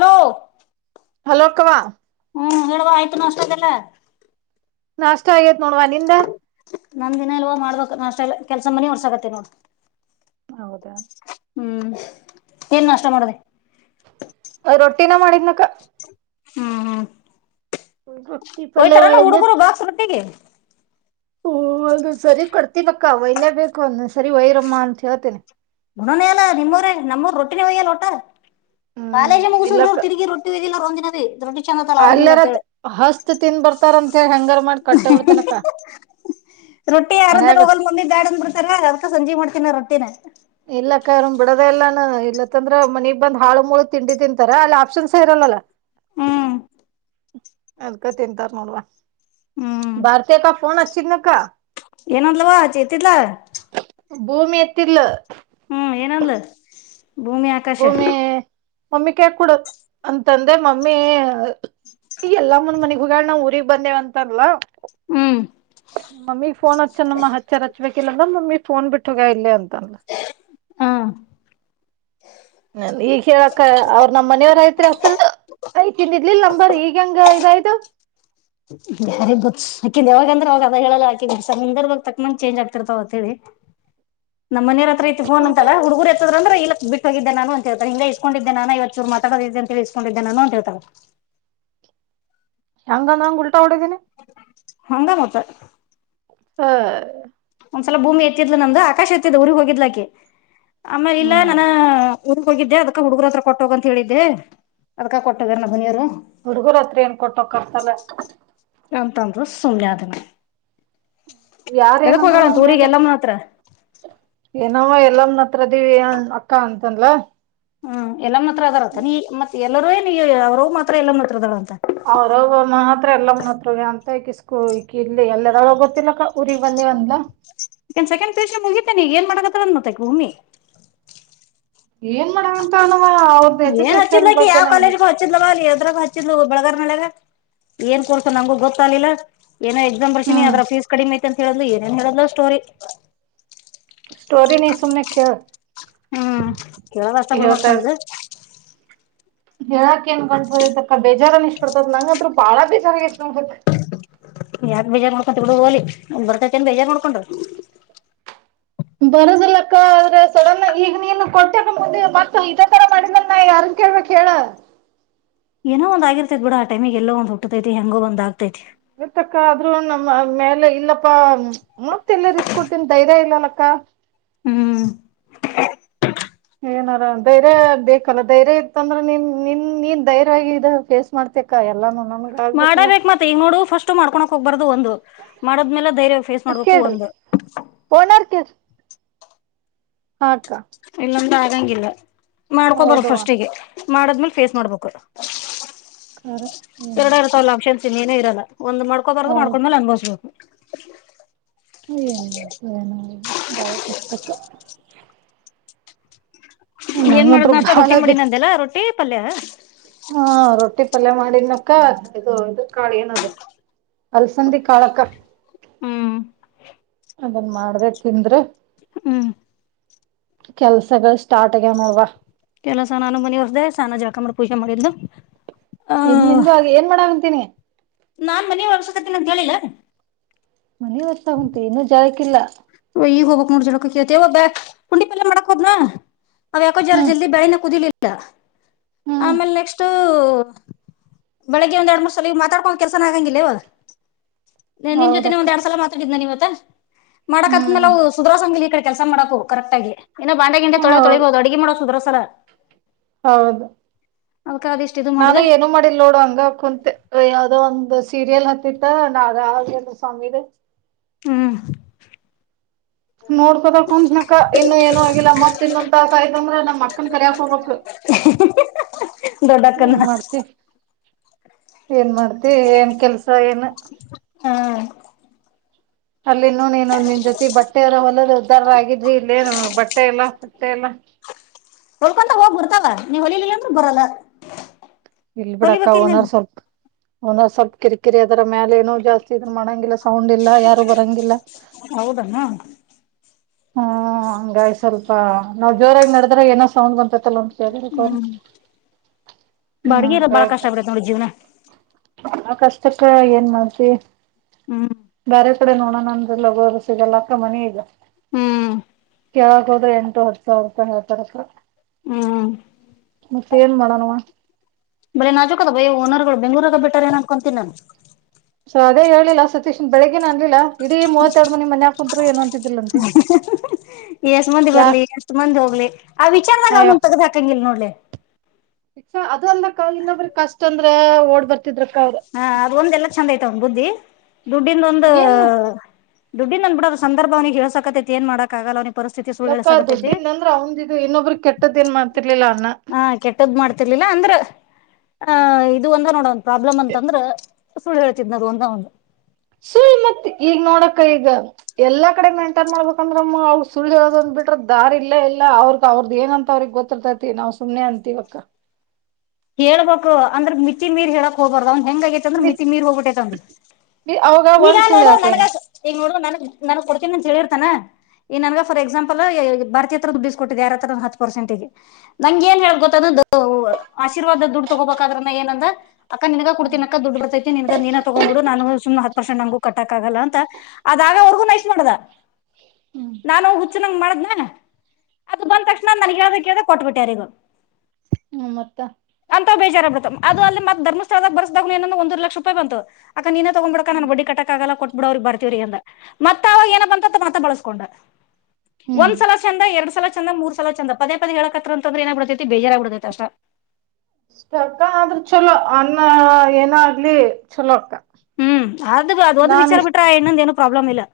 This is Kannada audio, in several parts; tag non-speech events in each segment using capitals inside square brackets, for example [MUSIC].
ಹಲೋ. ಹಲೋ ಕಾ. ಹ್ಮ್ ಹೇಳುವ ಆಯ್ತು ನ ನಾಷ್ಟಾದದೆಲ್ಲ. ನಾಷ್ಟ ಆಗೇತ್ ನೋಡವಾ ನಿಂದ. ನಂದ ದಿನ ಅಲ್ವಾ ಮಾಡ್ಬಕ್ ನ ಅಷ್ಟೆ ಕೆಲ್ಸ ಮನಿ ಒರ್ಸಕತ್ತೆನ ನೋಡು. ಹೌದಾ. ಹ್ಮ್ ಏನ್ ನಾಷ್ಟ ಮಾಡದೆ. ರೊಟ್ಟಿನ ಮಾಡಿದ್ನಕ. ಹ್ಮ್ ಹ್ಮ್. ರೊಟ್ಟಿ ಪಲ್ಯ ಹೋಯ್ತಾರನು ಹುಡುಗರು ಬಾಕ್ಸ್ ರೊಟ್ಟಿಗೆ. ಹಓ ಅದು ಸರಿ ಕೊಡ್ತಿವಿಕ್ಕ ಒಯ್ಲೇ ಬೇಕು ಒಂದ ಸರಿ ವೈರಮ್ಮ ಅಂತ ಹೇಳ್ತೇನಿ. ಉಣನ ಎಲ್ಲ ನಿಮ್ಮೂರೆ ನಮ್ಮೂರು ರೊಟ್ಟಿನ ಒಯ್ಯಲ್ಲ ವಟ್ಟ. ಕಾಲೇಜ್ ಹ್ಮ್ ಮುಗಿಸುದ್ರ ಇಲ್ಲಕ್ಕ ಅವರು ತಿರುಗಿ ರೊಟ್ಟಿ ವದಿಲ್ಲಂದಿನದ ರೊಟ್ಟಿ ಚಂದ ತ ಆರಾಮಿಲ್ಲ ಅಲ್ಯಾರ ಅಂತ ಹೇಳಿ. ಹಸ್ತ್ ತಿನ್ ಬರ್ತ್ ಏನರ ಮಾಡಿ ಕಟ್ಟೆ ಬಿಡ್ತೇನಕ್ಕ. ರೊಟ್ಟಿ ಯಾರಂದ ಮನ್ಯಾಗ ಹೋಗಲ್ ಮಮ್ಮಿ ಬ್ಯಾಡ ಅಂದು ಬಿಡ್ತಾರ ಅದಕ ಸಂಜೆ ಮಾಡ್ತನ ನಾರೊಟ್ ಇಲ್ಲಕ್ಕನಾನ್ ಬಿಡದ ಇಲ್ಲಾನ ಇಲ್ಲತ್ತಂದ್ರ ಮನಗ್ ಬಂದ್ ಹಾಳು ಮುಳು ತಿಂಡಿ ತಿಂತಾರ ಅಲ್ಲಿ ಆಪ್ಷನ್ಸ್ ಇರಲ್ಲ ಅಲ. ಹ್ಮ್ ಅದಕ ತಿಂತಾರ ನೋಡುವ ಹ್ಮ್ ಭಾರತಿ ಅಕ್ಕಗ ಫೋನ್ ಹಚ್ಚಿದ್ನಾಕ್ಕ. ಏನ್ ಅಂದ್ಲವ್ವ ಚಿತಿದ್ಲ. ಭೂಮಿ ಎತ್ತಿದ್ಲು. ಹ್ಮ್ ಏನಂದ್ಲು ಭೂಮಿ ಆಕಾಶ. ಭೂಮಿ ಮಮ್ಮಿ ಕೈಯ ಕುಡ ಅಂತಂದೆ ಮಮ್ಮಿ ಎಲ್ ಈ ಎಲ್ಲಮ್ಮ ಮನಿಗ್ ಹೋಗ್ಯಾಳ ನಾ ಊರಿಗೆ ಬಂದೇವಂತಾರಲ್ಲ. ಹ್ಮ್ ಮಮ್ಮಿಗ್ ಫೋನ್ ಹಚ್ಚನಮ್ಮ ಹಚ್ಚರ್ ಹಚ್ಬೇಕಿಲ್ಲ ಅಂದ್ರ ಮಮ್ಮಿ ಫೋನ್ ಬಿಟ್ಟು ಹೋಗ್ಯಾಳ ಇಲ್ಲೇ ಅಂತನ್ನು. [INAUDIBLE] ಹ. ನನ್ ಈಗ್ ಹೇಳಕ್ಕ ಅವ್ರ ನಮ್ಮ್ ಮನೆಯವರಐತ್ರಿ ಅತ್ರ. ಐ ಇಕಿಂದಿರ್ಲಿಲ್ಲ ನಂಬರ್ ಈಗ ಹೆಂಗ ಇದಾಯ್ತು. ಬಾ ಯಾರಿಗೊತ್ತು ಯಾವಾಗ ಅಂದ್ರ ಅವಾಗ ಅದ ಹೇಳಲ್ಲ ಯಾಕಂದರ ಸಂದರ್ಭ ತಕ್ಕ ನಂಗ ಚೇಂಜ್ ಆಗ್ತಿರ್ತಾವ ಅಂತ ಹೇಳಿ. [INAUDIBLE] ನಮ್ಮನವರ ಹತ್ರ ಐತೆ ಫೋನ್ ಅಂತರ ಹುಡುಗರು ಎತ್ಕ ಅ್ರ ಇಲ್ಲಕ್ ಬಿಟ್ಟ ಹೋಗಿದ್ದೆ ನಾನು ಅಂತ ಹೇಳ್ತಾರ ಇಲ್ಲ ಇಸ್ಕೊಂಡಿದ್ದೆ ನಾನು ಇವತ್ತು ಚೂರು ಮಾತಾಡತಿದ್ದ ಅಂತ ಹೇಳಿ ಇಸ್ಕೊಂಡಿದ್ದೆ ನಾನು ಅಂತ ಹೇಳ್ತಾಳ. [UNINTELLIGIBLE] ಹೆಂಗಂದ ನಂಗ ಉಲ್ಟಾ ಹೊಡದೀನ. ಹಂಗ ಮತ್ತ್. ಹಾ. ಒಂದ್ಸಲ ಭೂಮಿ ಎತ್ತಿದ್ಲು ನಮ್ದು ಆಕಾಶ ಎತ್ತಿದ್ ಊರಿಗೆಗ್ ಹೋಗಿದ್ಲಾಕೆ ಆಮೇಲೆ ಇಲ್ಲಾ ಹ್ಮ್ ನಾನ ಊರಿಗೆ ಹೋಗಿದ್ದೆ ಅದಕ ಹುಡುಗರು ಹತ್ರ ಕೊಟ್ಟೋಗ ಅಂತ ಹೇಳಿದ್ದೆ ಅದ್ಕ ಕೊಟ್ಟೋ ಗ್ಯಾರ ನಮ್ಮನೆಯವರು. ಹುಡುಗರ ಹತ್ರ ಏನ ಕೊಟ್ಟೊಕ್ಕರ ತಗೋ. ಅಂತಂದರು ಸುಮ್ನಾದೆ ನಾ. ಯಾರ ಯದಕ ಏನಂದ್ರು ಹೋಗ್ಯಾಳ ಅಂತ ಊರಿಗೆ ಎಲ್ಲಮ್ಮನ ಹತ್ರ. ನಾವ ಎಲ್ಲಮ್ಮನ ಹತ್ರದಿವಿ ಅಕ್ಕ ಅಂತಂದಳ್. ಹೂ ಎಲ್ಲಮ್ಮನ ಹತ್ತಿರ ಅದರಂತನ ಈಗ ಮತ್ತ ಎಲ್ಲರೂ ಏನ ಅವರವ್ವ ಮಾತ್ರ ಎಲ್ಲಮ್ಮನತ್ರ ಅದಾಳಂತ. ಅವರವ್ವ ಮಾತ್ರ ಎಲ್ಲಮನ್ ಹತ್ರಾ ಇದಾಳ ಅಂತ ಈಕಿ ಸ್ಕೂ ಈಕಿ ಇಲ್ಲಿ ಎಲ್ಲಿದಾಳೋ ಗೊತ್ತಿಲ್ಲಕ್ಕ. ಊರಿಗ್ ಬಂದೇವ ಅಂದ್ಲ ಈಗಸೆಕೆಂಡ್ [UNINTELLIGIBLE] ಮುಗಿತೇನೆಿ ಈಗಏನ್ಮಾಡಕತ್ತಳತ್ತಉಮ್ಮಿ ಏನ್ ಮಾಡಳಾಂತ ಏನ್ ಹಚ್ಚಿದ್ಲು ಅಕಿ ಯಾವ ಕಾಲೇಜ್ಗ ಹಚ್ಚಿದ್ಲಲವಾ ಅಲ್ಲಿ ಅದ್ರಾಗ ಹಚ್ಚಿದ್ಲು ಬೆಳಗರ್ನಳಗ ಏನ್ ಕೊಡ್ಸಿಯಾನ ನಂಗು ಗೊತ್ತಗ್ಿಲ್ಲ ಏನೋ ಎಕ್ಸಾಮ್ ಬರ್ಸೀಿನಿ ಹ್ಮ್ ಅದ್ರ ಫೀಸ್ ಕಡಿಮೆ ಐತಿ ಅಂತ ಹೇಳುದು ಏನೇನ್ ಹೇಳಿದ್ಲು ಸ್ಟೋರಿ ಸ್ಟೋರಿ ನೀ ಸುಮನೆ ಕೇಳು ಹ್ಮ್ ಕೇಳದುಅಷ್ಟೇ ಬಿಡ ಮತ್ ನಂದು ಹೇಳಾಕ ಏನ್ ಗಂಟುಹೋಗೆ ತಕ್ಕ ಬೇಜಾರ ಅನಿಸಿಬಿಡುತ್ತದ ನಂಗತ್ರ ಬಾಳ ಬೇಜಾರ ಆಗೇತಿ ಹೋಗ್ಬೇಕ್ [UNINTELLIGIBLE] ಯಾಕ್ ಬೇಜಾರ್ ಮಾಡ್ಕೊಂತಿ ಬಿಡು ಹೋಗಲಿ ಬರ್ತದ ಏನ ಬೇಜಾರ್ ಮಾಡ್ಕೊಂಡ್ರ ಬರದಿಲ್ಲಕ್ಕ ಆದ್ರೆ ಸಡನ್ ಈಗ ನೀನು ಕೊಟ್ಟೆ ಅಕ್ಕಮತ್ತ ಇದ ತರ [UNINTELLIGIBLE] [UNINTELLIGIBLE] ಕೇಳ್ಬೇಕ ಹೇಳ ಏನ ಒಂದ ಆಗಿರ್ತೈತಿ ಬಿಡ ಆ ಟೈಮ್ ಗೆ ಎಲ್ಲೋ ಒಂದ ಹುಟ್ಟೈತಿ ಹೆಂಗೋ ಒಂದ ಆತೈತಿ ಇತ್ತಕ್ಕ ಆದ್ರೂ ನಮ್ಮ ಮೇಲೆ ಇಲ್ಲಪ್ಪಾ ಮತ್ತ ಎಲ್ಲ ರಿಸ್ಕ್ ಕೊಡ್ತೀನಿ ಧೈರ್ಯ ಇಲ್ಲಲ್ಲಕ್ಕ ಹ್ಮ್ [UNINTELLIGIBLE] [UNINTELLIGIBLE] ಏನಾರಾ ಧೈರ್ಯ ಬೇಕಲ್ಲ ಧೈರ್ಯ ಇತ್ತ ಅಂದ್ರ ನೀನ್ ನಿನ್ ನೀನ್ ಧೈರ್ಯವಾಗಿ ಇದ ಫೇಸ್ ಮಾಡ್ತ [UNINTELLIGIBLE] ಎಲ್ಲ ಮಾಡ್ ಮಾಡಬೇಕಕ್ ಮತ್ತೆ ಈ ನೋಡು ಫಸ್ಟ್ ಮಾಡ್ಕೋ ಹೋಗ್ಬಾರ್ದು ಒಂದು ಮಾಡದ್ಮೇಲೆ ಧೈರ್ಯವಾಗಿ ಫೇಸ್ ಮಾಡ್ಬೇಕು ಕೇಳ್ರಿ ಒಂದು ಓನರ್ ಹ ಅಕ್ಕಾ ಹಂಗಿಲ್ಲ ಮಾಡ್ಕೊಬರೋದ್ ಫಸ್ಟಿಗೆ ಮಾಡದ್ಮೇಲೆ ಫೇಸ್ ಮಾಡ್ಬೇಕು ಖರೆ ಏನ್ ಎರಡ ಮಾಡ್ತಿ ಇರ್ತವಲ್ಲ ಅಕ್ಷನ್ಸಿನಿ ಏನೇ ಇರಲ್ಲ ಒಂದ ಮಾಡ್ಕೊಬಾರದುು ಹೌದು ಮಾಡ್ಕೊಂಡ್ಮೇಲೆ ಅನುಭವಿಸ್ಬೇಕು [UNINTELLIGIBLE] ಏನ್್ ಏನ ಬಾಳ ಪುಸ್ತಕ ಏನ್ ಮಾಡುದ್ ನ ಅಷ್ಟ ಬಾಳ ರೊಟ್ಟಿ ಮಾಡಿ ನ ಅಂದಲ್ಲಾ ರೊಟ್ಟಿ ಪಲ್ಯ ಹಾ ರೊಟ್ಟಿ ಪಲ್ಯ ಮಾಡಿನಕ್ಕ ಇದು ಇದ ಕಾಳು ಏನದು ಅಲ್ಸಂಡಿ ಕಾಳಕ್ಕ ಹ್ಮ್ ಅದನ್ ಮಾಡಬೇಕ ತಿಂದ್ರೆ ಹ್ಮ್ ಕೆಲ್ಸಗಳು ಸ್ಟಾರ್ಟ್ ಆಗವ ನೋಡವಾ ಕೆಲಸ ನಾನು ಮನಿ ಹೊರ್್ದ ಸಾನ ಜಳಕ ಮಾಡಿ ಪೂಜೆ ಮಾಡಿದ್ಲು ಆ ಇ್ ನಿಂದು ಆಗ ಏನ್ ಮಾಡ ಅಂತೀನಿ ನಾನ್ ಮನ ಒರ್ಸಕತ್ತನಂತ ಕೇಳಿಲ್ಲ ಮನ ಹೊತ್ತ ಉಂಟು ಇನ್ನುೂ ಜಾಗಕ್ಕಿಲ್ಲ ಈಗ ಹೋಗಬೇಕ್ ನೋಡ್ ಜೋಳಕಕ [UNINTELLIGIBLE] ಒಬ್ಬ ಕುಂಡಿಪಲ್ಯ ಮಾಡಕ್ೋದ್ನಾ ಅವ ಯಾಕೋ ಜರ ಹ್ಮ್ ಜಲ್ದಿ ಬಳಿನ ಕುದಿಲಿಲ್ಲ ಹ್ಮ್ ಆಮೇಲೆ ನೆಕ್ಸ್ಟ್ ಬೆಳಿಗ್ಗೆ ಒಂದ್ ಎರಡ್ ಮೂರ್ ಸಲ ಮಾತಾಡ್ಕೊ ಕೆಲ್ಸನ ಆಗಂಗಿಲ್ಲೇವ ನಿನ್ ಜೊತೆನೆ ಹೌದಕ್ಕ ಒಂದ ಎರಡ್ ಸಲ ಮಾತಾಡಿದ್ನ ನೀವತ್ತ ಹ್ಮ್ ಮಾಡಕ್ತ್್ಮೇಾವು ಸುರಸಂಗಲಿ ಈ ಕಡೆ ಕೆಲಸ ಮಾಡಕು ಕರೆಕ್ಟ್ ಆಗ ಇನ್ನು ಬಂಡೆ ಗಂಡ ಹೌದು ತೊಳಿಬಹುದು ಅಡುಗೆ ಮಾಡೋುದ್ರ [UNINTELLIGIBLE] ಹೌದು ಅದಕ್ಕ ಅದಿಷ್ಟು ಇದು ನಾನು ಮಾಡಿದೆ ಏನು ಮಾಡಿಲ್ ನೋಡು ಹಂಗ ಕುಂತೆ ಯಾವದೋ ಒಂದ ಸೀರಿಯಲ್ ಹತ್ತಿತ್ತ ನಾ [UNINTELLIGIBLE] ಸ್ವಾಮೀದ ಹ್ಮ್ ನೋಡ್ಸೋದಕ್ ಒಂದಸಕ ಇನ್ನು ಏನು ಆಗಿಲ್ಲ ಮತ್ತತ್ ಇನ್ನೊಂದ್ ತಾಸ ಆಯ್ತಂದ್ರ ನಮ್ ಅಕ್ಕನ್ ಕರಿಯಕ್ ಹೋಗಬೇಕು [UNINTELLIGIBLE] ಮಾಡ್ತಿ [UNINTELLIGIBLE] ಏನ್ ಮಾಡ್ತಿ ಏನ್ ಕೆಲ್ಸ ಏನ್ ಹಾ ಅಲ್ಲಿ ನೋ ನೀನು ನಿನ್ ಜೊತೆ ಬಟ್ಟೆವರ ಒಲ್ಲದ ಉದ್ದಾರ ಆಗಿದ್ರಿ ಇಲ್ಲೇನು ಬಟ್ಟೆ ಎಲ್ಲಾ ಬಟ್ಟೆ ಎಲ್ಲ ಹ [UNINTELLIGIBLE] ಹೊಳ್ಕೊಂತ ಹೋಗ್ಬರ್ತಾವ ನೀವ್ ಹೊಳಿಲಿಲ್ಲ ಅಂದ್ರ ಬರಲ್ಲ ಇಲ್ ಬಿಡಕ್ಕ ಹೊಲಿಬೇಕಿಲ್ಲ ಓನರ್ ಸ್ವಲ್ಪ್ ಓನರ್ ಸ್ವಲ್ಪ್ ಕಿರಿಕಿರಿ ಅದರ ಮೇಾಲ ಏನೂ ಜಾಸ್ತಿ ಇದನ್ ಮಾಡಂಗಿಲ್ಲ ಸೌಂಡ್ ಇಲ್ಲ ಯಾರು ಬರಂಗಿಲ್ಲ ಹೌದನ ಹ್ಮಂಗಾಯ್ ಸ್ವಲ್ಪ ನಾವ್ ಜೋರಾಗಿ ನಡದ್ರ ಏನೋ ಸೌಂದ್ ಬಂತೈತ್ತಲ್ಲ ತೆಗೀರಿ ಕೋನ್ ಬಾಡಗಿರ ಬಾಳ ಕಷ್ಟ ಆಗ್ಡತ್ತ ನೋಡ ಜೀವ್ನ ಆ ಕಷ್ಟಕ್ಕ ಏನ್ ಮಾಡ್ತಿ ಹ್ಮ್ ಬೇರೆ ಕಡೆ ನೋಡೋಣ ಅಂದ್ರಲ್ಲೋಗರು ಸಿಗಲ್ಲ ಅಕ್ಕ ಮನ ಈಗ ಹ್ಮ್ ಕೆಳಕ್ ಹೋದ್ರೆ ಎಂಟು ಹತ್ತು ಸಾವಿರ ರೂಪಾಯಿ ಹಾವ ತರಕ ಹ್ಮ್ ಮತ್ತೆ ಏನ್ ಮಾಡೋಣವ ಬಲೆ ನಾಜೂಕ್ ಅದ ಬೈ ಓನರ್ಗಳು ಬೆಂಗಳೂರಾಗ ಬಿಟ್ಟಾರೇನ್ ಅನ್ಕೊಂತೀನಿ ನಾನು ಸೊ ಅದೇ ಹೇಳಿಲ್ಲ ಸತೀಶ್ನ್ ಬ ಬೆಳಗ್ಗಿನ ಅನ್ಲಿಲ್ಲ ಇಡೀ ಮೂವತ್ತೆರಡು ಮನಿ ಮನ್ಯಕ ಕುಂರು ಏನು ಅಂತಿದ್ದಿಲ್ಲ ಅಂತೆ ಎಷ್ಟ್ ಮಂದಿ ಬರ್ಲಿ ಎಷ್ಟ ಮಂದಿ ಹೋಗ್ಲಿ ಆ ವಿಚಾರದಾಗ ಅವೊಂದ ತಗ್ದ್ ಹಾಕಂಗಿಲ್ಲಲ್ ನೋಡ್ಲಿ ಶಕ್ಷಾ ಅದ ಅಂದಕ ಇನ್ನೊಬ್ರ ಕಷ್ಟ ಅಂದ್ರೆ ಓಡ್ಬರ್ತ ಹಾ ಅದ ಒಂದ ಎಲ್ಲ ಚಂದ ಐ್ತವನ್ ಬುದ್ಧಿ ದುಡ್ಡಿಂದ ಒಂದು ಏನ್ ದುಡ್ಡಿ ನಂದನ್ ಬಿಡ ಅವ ಸಂದರ್ ಅವಿಗೆ ಹ ಹೇಳಸಕತ್ತ ಏ ಮಾಡಕಕ್ಕಾಗಲ್ಲ ಲಕ್ಕ ಅವಿಗೆ ದುಡ್ಡಿಂದ ಅಂದ್ರ ಅವಂದ ಇದು ಇನ್ನೊಬ್ರ ಕೆಟ್ಟದ್ ಏನ್ ಮಾಡ್ತಿರ್ಲಿಲ್ಲ ಅನ್ನ [INAUDIBLE] ಇಲ್ಲ ಅಂದ್ರ [INAUDIBLE] ಆಹ ಇದು ಒಂದ ನೋಡ ಒಂದ ಪ್ರಾಬ್ಲಮ್ ಅಂತಂದ್ರ ಸುಳ್ಳು ಹೇಳ್ತಿದ್ದನದು ಒಂದ ಒಂದು ಸುಳ್ ಮತ್ತೆ ಈಗ ನೋಡಕ್ಕ ಈಗ ಎಲ್ಲಾ ಕಡೆ ಮೇಂಟೈನ್ ಮಾಡ್ಬೇಕಂದ್ರಮ್ಮ ಅವ ಸುಳ್ದೊಳದ ಬಿಟ್ರದ ದಾರ್ ಇಲ್ಲಾ ಇಲ್ಲ ಅವ್ರಗ್ ಅವ್ರದ್ದ ಏನಂತ ಅವ್ರಗ್ ಗೊತ್ತಿರ್ತೈತಿ ನಾವ್ ಸುಮ್ನೆ ಅಂತ ಇವಕ್ಕ ಹೇಳ್ಬು ಅಂದ್ರೆ ಮಿತಿ ಮೀರ್ ಹೇಳಕ್ ಹೋಗಬಾರ್ದ ಅವ ಹೆಂಗ ಆಗೇತ್ಂದ್ರ ಮಿತಿ ಬಿತ್ ಮೀರ್ ಹೋಗ್ಬಿಟ್ಟೈತ್ಂದ್ರ ಅವಾಗ ಈಗೋ ಒಂದ್ ಸುಳ್ಳು ಹಾಕೇನ ನೀ ನಡು ನನಗ್ ನನಗ್ ಕೊಡ್ತೀನಂತ ಹೇಳಿರ್ತಾನ ಈ ನನ್ಗ ಫಾರ್ ಎಕ್ಸಾಂಪಲ್ ಬ ಭಾರತಿಯತ್ರದದು ಬಿಸಸ್ಕ ಕೊಟ್ಟಿದ್ದ್ ಯಾರ್ ಹತ್ರ ಒಂದ ಹತ್ತು ಪರ್ಸೆಂಟಗ ನಂ ನ್ ಹ ಹೇಳಳ್ ಗೊತ್ತ ಅ ಆಶೀರ್ವಾದದ ದುಡ್ಡು ತೊಗೋಬೇಕಾದ್ರ ಏನಂದ್ರ ಅಕ್ಕ ನಿನ್ ಕ ಕೊಡ್ನ ಅಕ್ಕ ದುಡ್ಡು ಬತ್ತೈತಿ ನಿನ್ಗ ನೀನ ತಗ್ ಬಿಡು ನು ಸು ಪರ್ಸೆಂಟ್ ನು ಕಟ್ಟಕ ಆಗಲ್ಲ ಅಂತ ಅ ಅವ್ರಗೂ ನೈ ಮಾಡದ ನಾನು ಚಿಕ್ಕ ಮಾಡದ್ನ ಅದು ಬಂದ ತಕ್ಷಣ ನನ್ಗೆ ಹೇಳ್ದ ಕೇಳ್ದ ಕೊಟ್ಬಿಟ್ಟ್ಯಾರಿಗ ಹ್ಮ ಮತ್ತ ಬೇಜಾರ ಬಿಡ ಅಲ್ಲಿತ್ತ ಧರ್ಸ್ಥಳದ ಬಸದಾಗನಂದ ಒಂದೂಂದು ಲಕ್ಷ ರೂಪಾಯಿ ಬಂತು ನೀ ತಗೊಂಡಂಬಳಕ ನನ್ ಬಡಿ ಕಕ್ ಆಗಲ್ಲ ಕೊ ಬಿಡೋರಗ್ ಬರ್ತವ್ರಿ ಅಂದ ಮತ್ತ ಅವ ಏನ ಬಂತ ಮತ್ತ ಬಳಸ್ಕೊಂಡ ಹ್ಮ್ ಒಂದ್ಸಲ ಚಂದ ಎರಡ್ ಸಲ ಚಂದ ಮೂರ್ಲ ಚಂದ ಪದೇ ಪದೇ ಹೇಳಕತ್ರಂತಂದ್ರ ಏನಗ್ ಬಿಡತೈತಿ ಬೇಜಾರಗ್ ಬಿಡತೈತೆ ಅಷ್ಟ ಇಷ್ಟ ಅಕ್ಕ ಆದ್ರೂ ಚಲೋ ಅನ್ನ ಏನ ಆಗ್ಲಿ ಚಲೋ ಅಕ್ಕ ಹ್ಮ್ ಆದ ಅದ ಒಂದು ವಿಚಾರ ಬಿಟ್ರ ಇನ್ನೊಂದ ಏನು ಪ್ರಾಬ್ಲಮ್ ಇಲ್ಲ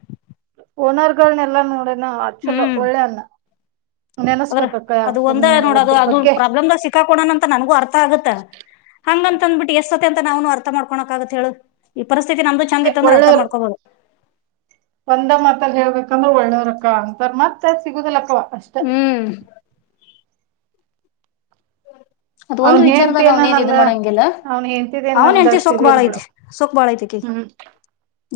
ಓನರ್ಗಳನೆ ಎಲ್ಲಾ ನೋಡಣ ಚಲೋ ಹ್ಮ್. ಒಳ್ಳೆ ಅ್ಣ ಅದ್ರ ಅದು ಒಂದ ನೋಡದು ಒಬ್ಬ್ರ ಅದು ಬಗ್ಗೆ ಪ್ರಾಬ್ಲಮ್ ಸಿಕ್ಕಾಕೊಣಣ ಅಂತ ನನ್ಗೂ ಅರ್ಥ ಆಗತ್ತ ಹಂಗಂತಂದಬಿಟ್ಟಿ ಎಷ್ಟ ಅಂತ ನಾವ್ನು ಅರ್ಥ ಮಾಡ್ಕೋಕ್ ಆಗತ್ ಹೇಳು ಈ ಪರಿಸ್ಥಿತಿ ನಮ್ದು ಚಂದ ಇತ್ತಂದ್ರೆ ಅರ್ಥ ಒಳ್ಳೇವ್ರ ಮಾಡ್ಕೋಬಹದು ಒಂದ ಮಾತಲ್ಲಿ ಹೇಳ್ಬೇಕಂದ್ರೆ ಒಳ್ಳೋವರ್ಕ್ಕ ಅಂತಾರ ಮತ್ತ ಸಿಗುದಿಲ್ಲಕ್ಕವ ಅಷ್ಟ ಹ್ಮ್ ಅದ್ ಒಂದ್ ಅವನ್ ವಿಚಾರದಾಗ [UNINTELLIGIBLE] ಅವನೇನ್ ಇದ್ ನನ್ನ ಮಾಡಂಗಿಲ್ಲ, ಅವ್ನ್ ಹೆಂತಿದೇನ್ ಅವನ್ ನನ್ಗ ಹೆಂಡತಿ ಸೊಕ್ಕ್ ಅಷ್ಟಿದೆ ಬಾಳ್ ಇಲ್ ಬಿಿಡ ಐತಿ, ಸೊಕ್ಕ್ ಬಾಳ್ ಐತಿ ಅಕಿಗ್ ಹ್ಮ್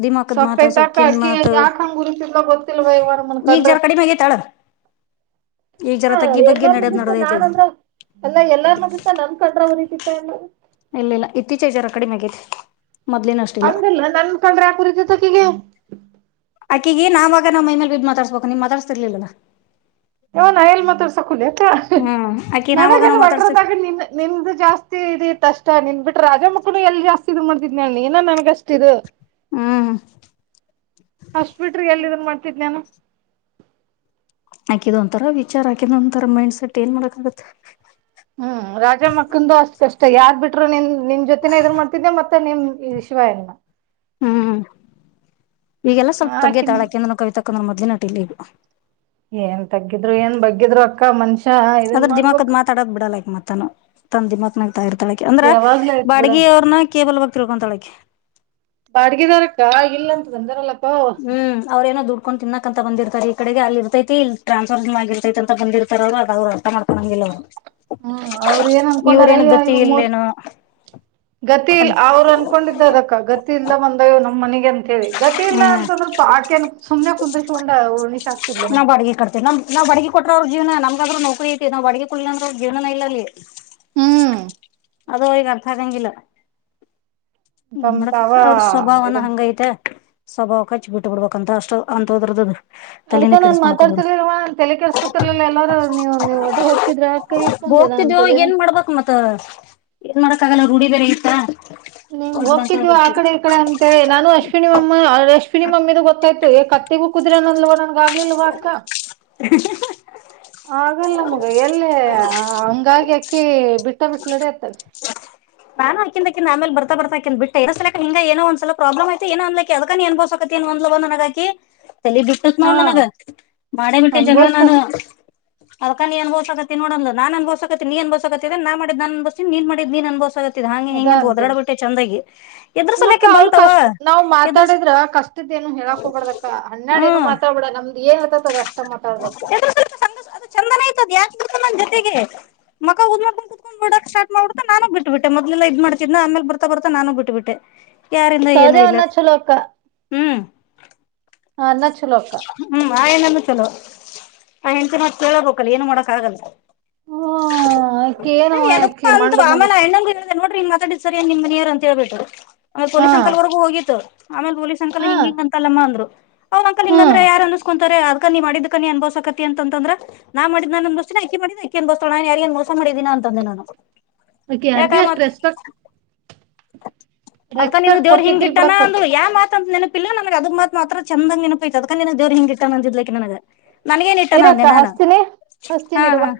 ದಿಮಾಕದ್ ಮಾತ್ ಸಕ್ತೈತ ಅಕ್ಕ ಸೊಕ್ಕಿನ್ ಅಕಿ ಮಾತ್ ಯಾಕ ಹಂಗ ಗುರುಸಿದಲ ಗೊತ್ತಿಲ್ವವಾರ ಈಗ ಮನ್ಕೊಂಡ್ರೆ ಜರಾ ಕಡಿಮಿ ಆಗೇತಿ ಅಳ, ಈಗ ಹ ಜರಾ ತಗ್ಗಿ ಎಲ್ಲ ಬಗ್ಗಿ ನಡೆದ್ ಬಿತ್ತು ನಡದೈತಿ ಈಗ, ನಾನಂದ್ರ ಎಲ್ಲ ಎಲ್ಲಾರ್ ನಡತ ನನ್ ಕಡ್ರ ಅವ್ರ ರೀತಿತ್ತ ಎಲ್ಲ ಇಲ್ಲಿಲ್ಲಾ ಇತ್ತೀಚೆಗ್ ಜರಾ ಕಡಿಮಿ ಆಗೇತಿ, ಮೊದ್ಲಿನಷ್ಟಿಲ್ಲ, ಹಂಗಲ್ಲ ನನ್ ಕ್ರೆ ಯ ಕುುರಿದ ತ ಕಿಗೆ ಆಕೆಗಿ ನಾವಾಗ ನಮ್ಮ ಮೈ ಮೇಲೆ ಬಿದ್ದ್ ಮಾತಾಡ್ಸ್ಬೇಕು ನೀವುತಡ್ಸ್ತಿರ್ಲಿಲ್ಲಲಾ ಇನ ಎಲ್ ಮಾತ್ರವ ಸಕುಲ್ ಹ್ಮ್ ಆಕಿ ನಾವಾಗ ನನಗ ನಾವ್ ಮಾತಾಡ್ಸಿ ವಟ್ರದಾಗ ನಿ ನಿದ ಜಾಸ್ತಿ ಇ ಅಷ್ಟ ನಿನ್ ಬಿಟ್ಟ ರಾಜ ಮಕ್ಕಳು ಎಲ್ಲಿ ಜಾಸ್ತಿ ಇದ್ ಮಾಡ್ತಿದ್ ನಣಿ ಇಏ ನನ್ಗ ಅಷ್ಟ ಇದು ಹ್ಮ್ ಅಷ್ಟ ಬಿಿಟ್ರಿ ಎಲ್ ಇದನ್ ಮಾಡ್ತಿದ್ ನಾನು ಹಾಕಿದ ಒಂಂತರ ವಿಚಾರ ಹಾಕಿದ ಒಂಂತರ ಮೈಂಡ್ ಸೆಟ್ ಏನ್ ಮಾಡಕ ಆಗತ್ತತ್ ಹ್ಮ್ ರಾಜಮ್ಮಕ್ಕಂದು ಅಷ್ಟ್ ಕಷ್ಟ ಯಾರ್ ಬಿಟರು ನಿನ್ ನಿಮ ಜೊತೆನ ಇದ್ ಮಾಡ್ತಿದ್ದೆ ಮತ್ತೆ ನಿಮ್ ಶಿವಾಯ ನಮ್ ಹ್ಮ್ ಈಗೆಲ್ಲ ಸ್ವಲ್ಪ ಹಾಕಿನಿ ತಗ್ಗೇತಾಳಕ ಅಂದ್ರ ಕವಿತ ನಮ್ಮ ಮದ ನಟಿಲ್ಲ ಏನ್ ತಗ್ಗಿದ್ರು ಏನ್ ಬಗ್ಗಿದ್ರು ಅಕ್ಕ ಮನ್ಷ್ಯ ಅದ್ರ ದಿಮಾಕದ ಮಾತಾಡಕ್ ಬಿಡಲ್ಲೈಕ್ ಮತ್ತ ತಂದ ದಿಮಾಕ್ನಾಗ ತ ಇರ್ತಾಳಕೆ ಅಂದ್ರ ಅದು ಯಾವಾಗ್ಲೂ ಆಯ್ತ್ ಬಿಡ ಬಾಡಗಿ ಅವ್ರನ್ನ ಕೇಬಲ್ ಬಕ್ತಿತಾಳಕ್ಕೆ ಬಾಡ್ಗಿದಾರಕ್ಕ ಇಲ್ಲ ಅಂತ ಬಂದಾರಲ್ಲ ಹ್ಮ್ ಅವ್ರೇಏನೋ ದುಡ್ಡು ಇಕೊಂಡ್ ತಿನ್ನಾಕ್ಂತ ಬಂದಿರ್ತಾರೆ ಈ ಕಡೆಗೆ ಅಲ್ಲಿ ಇರುತೈತಿ ಟ್ರಾನ್ಸ್ರ್ ಆಗಿರ್ತೈತ ಅ ಬಂದಿರ್ತಾರ ಅವರುದ್ರು ಅರ್ಥ ಮಾಡ್ಕೋಂಗಿಲ್ಲ ಅವರು ಹ್ಮ್ ಅವರು ಏನ್ ಅನ್ಕೊಂಡಾರಯ್ಯ ಇ ಮೂರ್ ಇಲ್ಲೇನೋ ಗತಿ ಇಲ್ ಅಂತ ಅವ್ರು ಅನ್ಕೊಂಡಿದ್ದ ಅದಕ್ಕ ಗತಿ ಇಲ್ಲ ಒಂದಯ ನಮ್ಮ್ ಮನಗ್ ಹಾಗ ಅಂತ ಹೇಳಿ ಗತಿ ಇಲ್ಲ ಹ್ಮ್ ಅಂತಂದ್ರ ಆಕೆನ ಸುಮ್ಮನೆ ಕುಂತ ಶಕೊಂಡ ಉರ್ಣಿಶ್ ಆಗ್ತಿಲ್ಲ ನಾ ಬರೆಗೆ ಕೋಟಿ ಅವ್ರ ಜೀವನ ನಮ್ಗಾದ್ರೂ ನೌಕರಿ ಐತಿ ನಾವ್ ಅಡ್ಗೆ ಕುಳ್ಳ ಅಂದ್ರ ಅವ್ರ ಜೀವನ ಇಲ್ಲ ಅಲ್ಲಿ ಹ್ಮ್ ಅದು ಈಗ ಅರ್ಥಾಗಂಗಿಲ್ಲ ಹ್ಮ್ ತಮ್ ಮಡಕ್ ತಾವ ಅವ್ರ ಸ್ವಭಾವನ ಇದನ್ ಹಂಗೈತೆ ಸ್ವಭಾವಕ್ಕ ಹಚ್ಚಿ ಬಿಟ್ಟು ಬಿಡ್ಬೇಕಂತ ಅಷ್ಟ ಅಂತ ಹಂತದ್ರದ ಅದ್ಕ ನಾನ್ ಮಾತಾಡ್ತಿರ್ಲ್ವಾ ತಲೆ ಕೆೇಸ್ಕೊತಿರ್ಲಿಲ್ಲ ಎಲ್ಲಾರೂ ನೀವು ನೀವ ಅದು ಹಕಿದ್ರೆ ಅಕ ಈಕ ಹೋಗ್ತಿದವ ಏನ್ ಮಾಡ್ಬೇಕಕ್ ಮತ್ ಏನ್ ಮಾಡ್ಕ್ ಆಗಲ್ಲ ರೂಢಿ ಬೇರೆ ಐತ ನಿಂಗ ಹೋಗಿದ್ವ ಆ ಕಡೆ ಈ ಕಡೆ ಅಂತೇಳಿ ನಾನು ಅಶ್ವಿನಿ ಮ ರಶ್ಮಿನಿ ಮಮ್ಮೀದ ಗೊತ್ತಾಯ್ತು ಏ ಕತ್ತಿಗೂ ಕುದಿರಿ ಅನಂದ್ಲವ ನನಗ ಆಗ್ಲಿಲ್ಲವ ಅಕ್ಕ------ಆಗ್ಲಿಲ್ಲಮಗ ಎಲ್ಲಿ ಹಂಗಾಗಿ ಅಕ್ಕಿ ಬಿಟ್ಟ ಬಿಟ್ಲಡೀ ಅತ್ತಗ ನಾನು ಅಕಿಂದಕಿ ಆಮೇಲ್ ಬರ್ತ ಬರ್ತ ಅನಕಿ ಬಿಟ್ಟೆ ಎದುರಿಸಲು ಹಿಂಗ ಏನೊ ಸಲ ಪ್ರಾಬ್ಲಮ್ ಆಯ್ತು ಏನೋ ಅಂದ್ಲಕಿ ಅದ್ಕ ನೀ ಅನುಭವಸಕತ್ತಿ ಏನೋ ಅಂದ್ಲವ ನನಗಾಕಿ ತಲೆ ಬಿಟ್ಟತ್ ನೋ ಹಾ ನನಗ ಮಾಡೇ ಬಿಟ್ಟೆ ಜಗಳ ಅನ್ಭೋಸ್ತಾರ ನಾನು ಅದಕ ನೀ ಅನಬೋಸಕತ್ತಿ ನೋಡಂದ್ಲು ನಾನ್ ಅನುಬೋಸಕತ್ತಿನಿ ನೀನ್ ಅನಬೋಸಕತ್ತೆನು ನಾ ಮಾಡಿದ ನಾ ಅನಬವಸಕತ್ತನಿ ನೀ ಮಾಡಿದ್ದ ನೀನ್ ಅನ್ಭೋಸ್ ಆಗೆ ಹಂಗೆ ಅದ ಹಿಂಗೆ ಅಂತ ಅಂತೇನಿ ಒದ್ರಾಡ್ಬಟ್ಟೆ ಚಂದಾಗಿ ಅಲ್ಲಕ್ಕ ಎದ್ರಸಲಕ್ಕೆ ಅವ್ರ ಬಂತವಾ ಕಷ್ಟ ನಾವ್ ಎದ್ರ ಮಾತಾಡಿದ್ರ ಕಷ್ಟದ ಏನು ಹೇಳಾಕ್ ಹೋಗಬಾರ್ದಕ್ಕ ಅಣ್ಣಾಡ ಏನು ಮಾತಾಡ್ಬಡ ನಮ್ದ್ ಏನ್ ಇರ್ತತ್ ಅದ ಅಷ್ಟ ಮಾತಾಡ್ಬೇಕ ಎದ್ರಸಲೆಕ ಸಂಗ ಅದು ಚಂದನ ಆಐತದ ಯಾಕ್ ಬಿಡ್ತ ನನ್ ಜೊತೆಗೆ ಮಕ ಊದ್ ಮಾಡ್ಕಂಡ್ ಕೂತ್ಕೊಂಡ್ ಬಿಡಕ್ ಸ್ಟಾಟ್ ಮಾಡಬಿತೆ ನಾನು ಬಿಟ್ಬ ಬಿಟ್ಟು ಮೊದ್ಲೆಲ್ಲ ಇದ ಮಾಡ್ತಿದ ನ ಆಮೇಲೆ ಬರ್ತಾ ಬರ್ತಾ ನಾನು ಬಿಟ್ಟು ಬಿಟ್ಟೆ ಯಾರಿಂದ ಏನ ಸೌದೆ ಇಲ್ಲ ಅನ್ನ ಚಲೋ ಅಕ್ಕ ಹ್ಮ್ [UNINTELLIGIBLE] ಹ್ಮ್ ಆ ಅಣ್ಣನು ಚಲೋ ಹೇಂಣ್ತಿ ಮಾತ್ ಕೇಳಬೇಕಲ್ಲ ಏನು ಮಾಡೋಕ್ ಆಗಲ್ಲ ಹ್ಮ್ ಅಕಿ ಏನು ಹೇ ಅಕಿ ಯೋಡುಕೋ ಅಂತ ಮಂಡ ಆಮೇಲೆ ಮುಗಿತ ಅಣ್ಣಂಗು ಹೇಳಿದೆ ನೋಡ್ರಿ [UNINTELLIGIBLE] ಸರಿ ನಿಮ್ ಮನಿಯಾರ ಅಂತ ಹೇಳ್ಬಿಟ್ರು ಮೇಲೆ ಹಾ ಪೊಲೀಸ್ ಅಕಲ್ರೆಗೂ ಹೋಗಿತ್ತು ಆಮೇಲೆ ಪೊಲೀಸ್ ಸಂಕಲ್ ಹಾ ಹಿಂಗ ಹಿಂಗ ಅಂತಲ್ಲಮ್ಮ ಅಂದರು ಹ್ಮ್ ಹಿಂಗ್ರ ಯಾರ ಅನ್ಕೊಂಡು ಅದಕ ನೀ ಮಾಡಿದ್ದ್ಕ ನೀ ಅನಬೋಸಕತಿ ಅಂತಂದ್ರ ನಾ ಮಾಡಿದ್ದ ನ ಅನ್ಬವಸ್ತನಿ ಅಕಿ ಮಾಡಿದ್ದು ಅಕಿ ಅನುಭವಿಸ್ತಾಳ ನಾ ಏನ್ ಯಾರಿಗೂ ಮೋಸ ಮಾಡಿ ನ ಮಾಡಿದೀನಾ ಅಂತಂದೆ ನಾನು ಅಕಿ ಯಾಕ ಯಾರ್ಗ ಆ ಅಷ್ಟು ಮಾತ್ ರೆಸ್ಪೆಕ್ಟ್ ಅದಕ ನೀನು ರೆಸ್ಪೆಕ್ಟ್ ದೇವ್ರ ಹಿಂಗ ಕೊಡ್ತಿದ್ದಿಲ್ ಇಟ್ಟಾನನ ಬಿಡಕ್ಕ ಅಂದ ಅಕಿ ಯಾವ ಮಾತ ಅಂತ ಇಲ್ಲಾ ನನ್ಗೆ ಅದಕ್ ಮಾತ್ರ ಮಾತ್ರ ಚಂದ ನನಪೈತ್ ಅದಕ ನಿನಗೆ ದೇವರು ಹಿಂಗ ಇಟ್ಟಾನ ಅಂದಿದ್ಲಿಕ್ಕೆ ನನಗ ನನ್ಗೇನ ಇಟ್ಟಾನವ ಇರಕ್ಕ ಅಂದೆ ನಾನು ಹಸ್ತಿನಿ ಹಾ ಹಸ್ತಿನಿ ಇರು ಹಾ ಬಾ.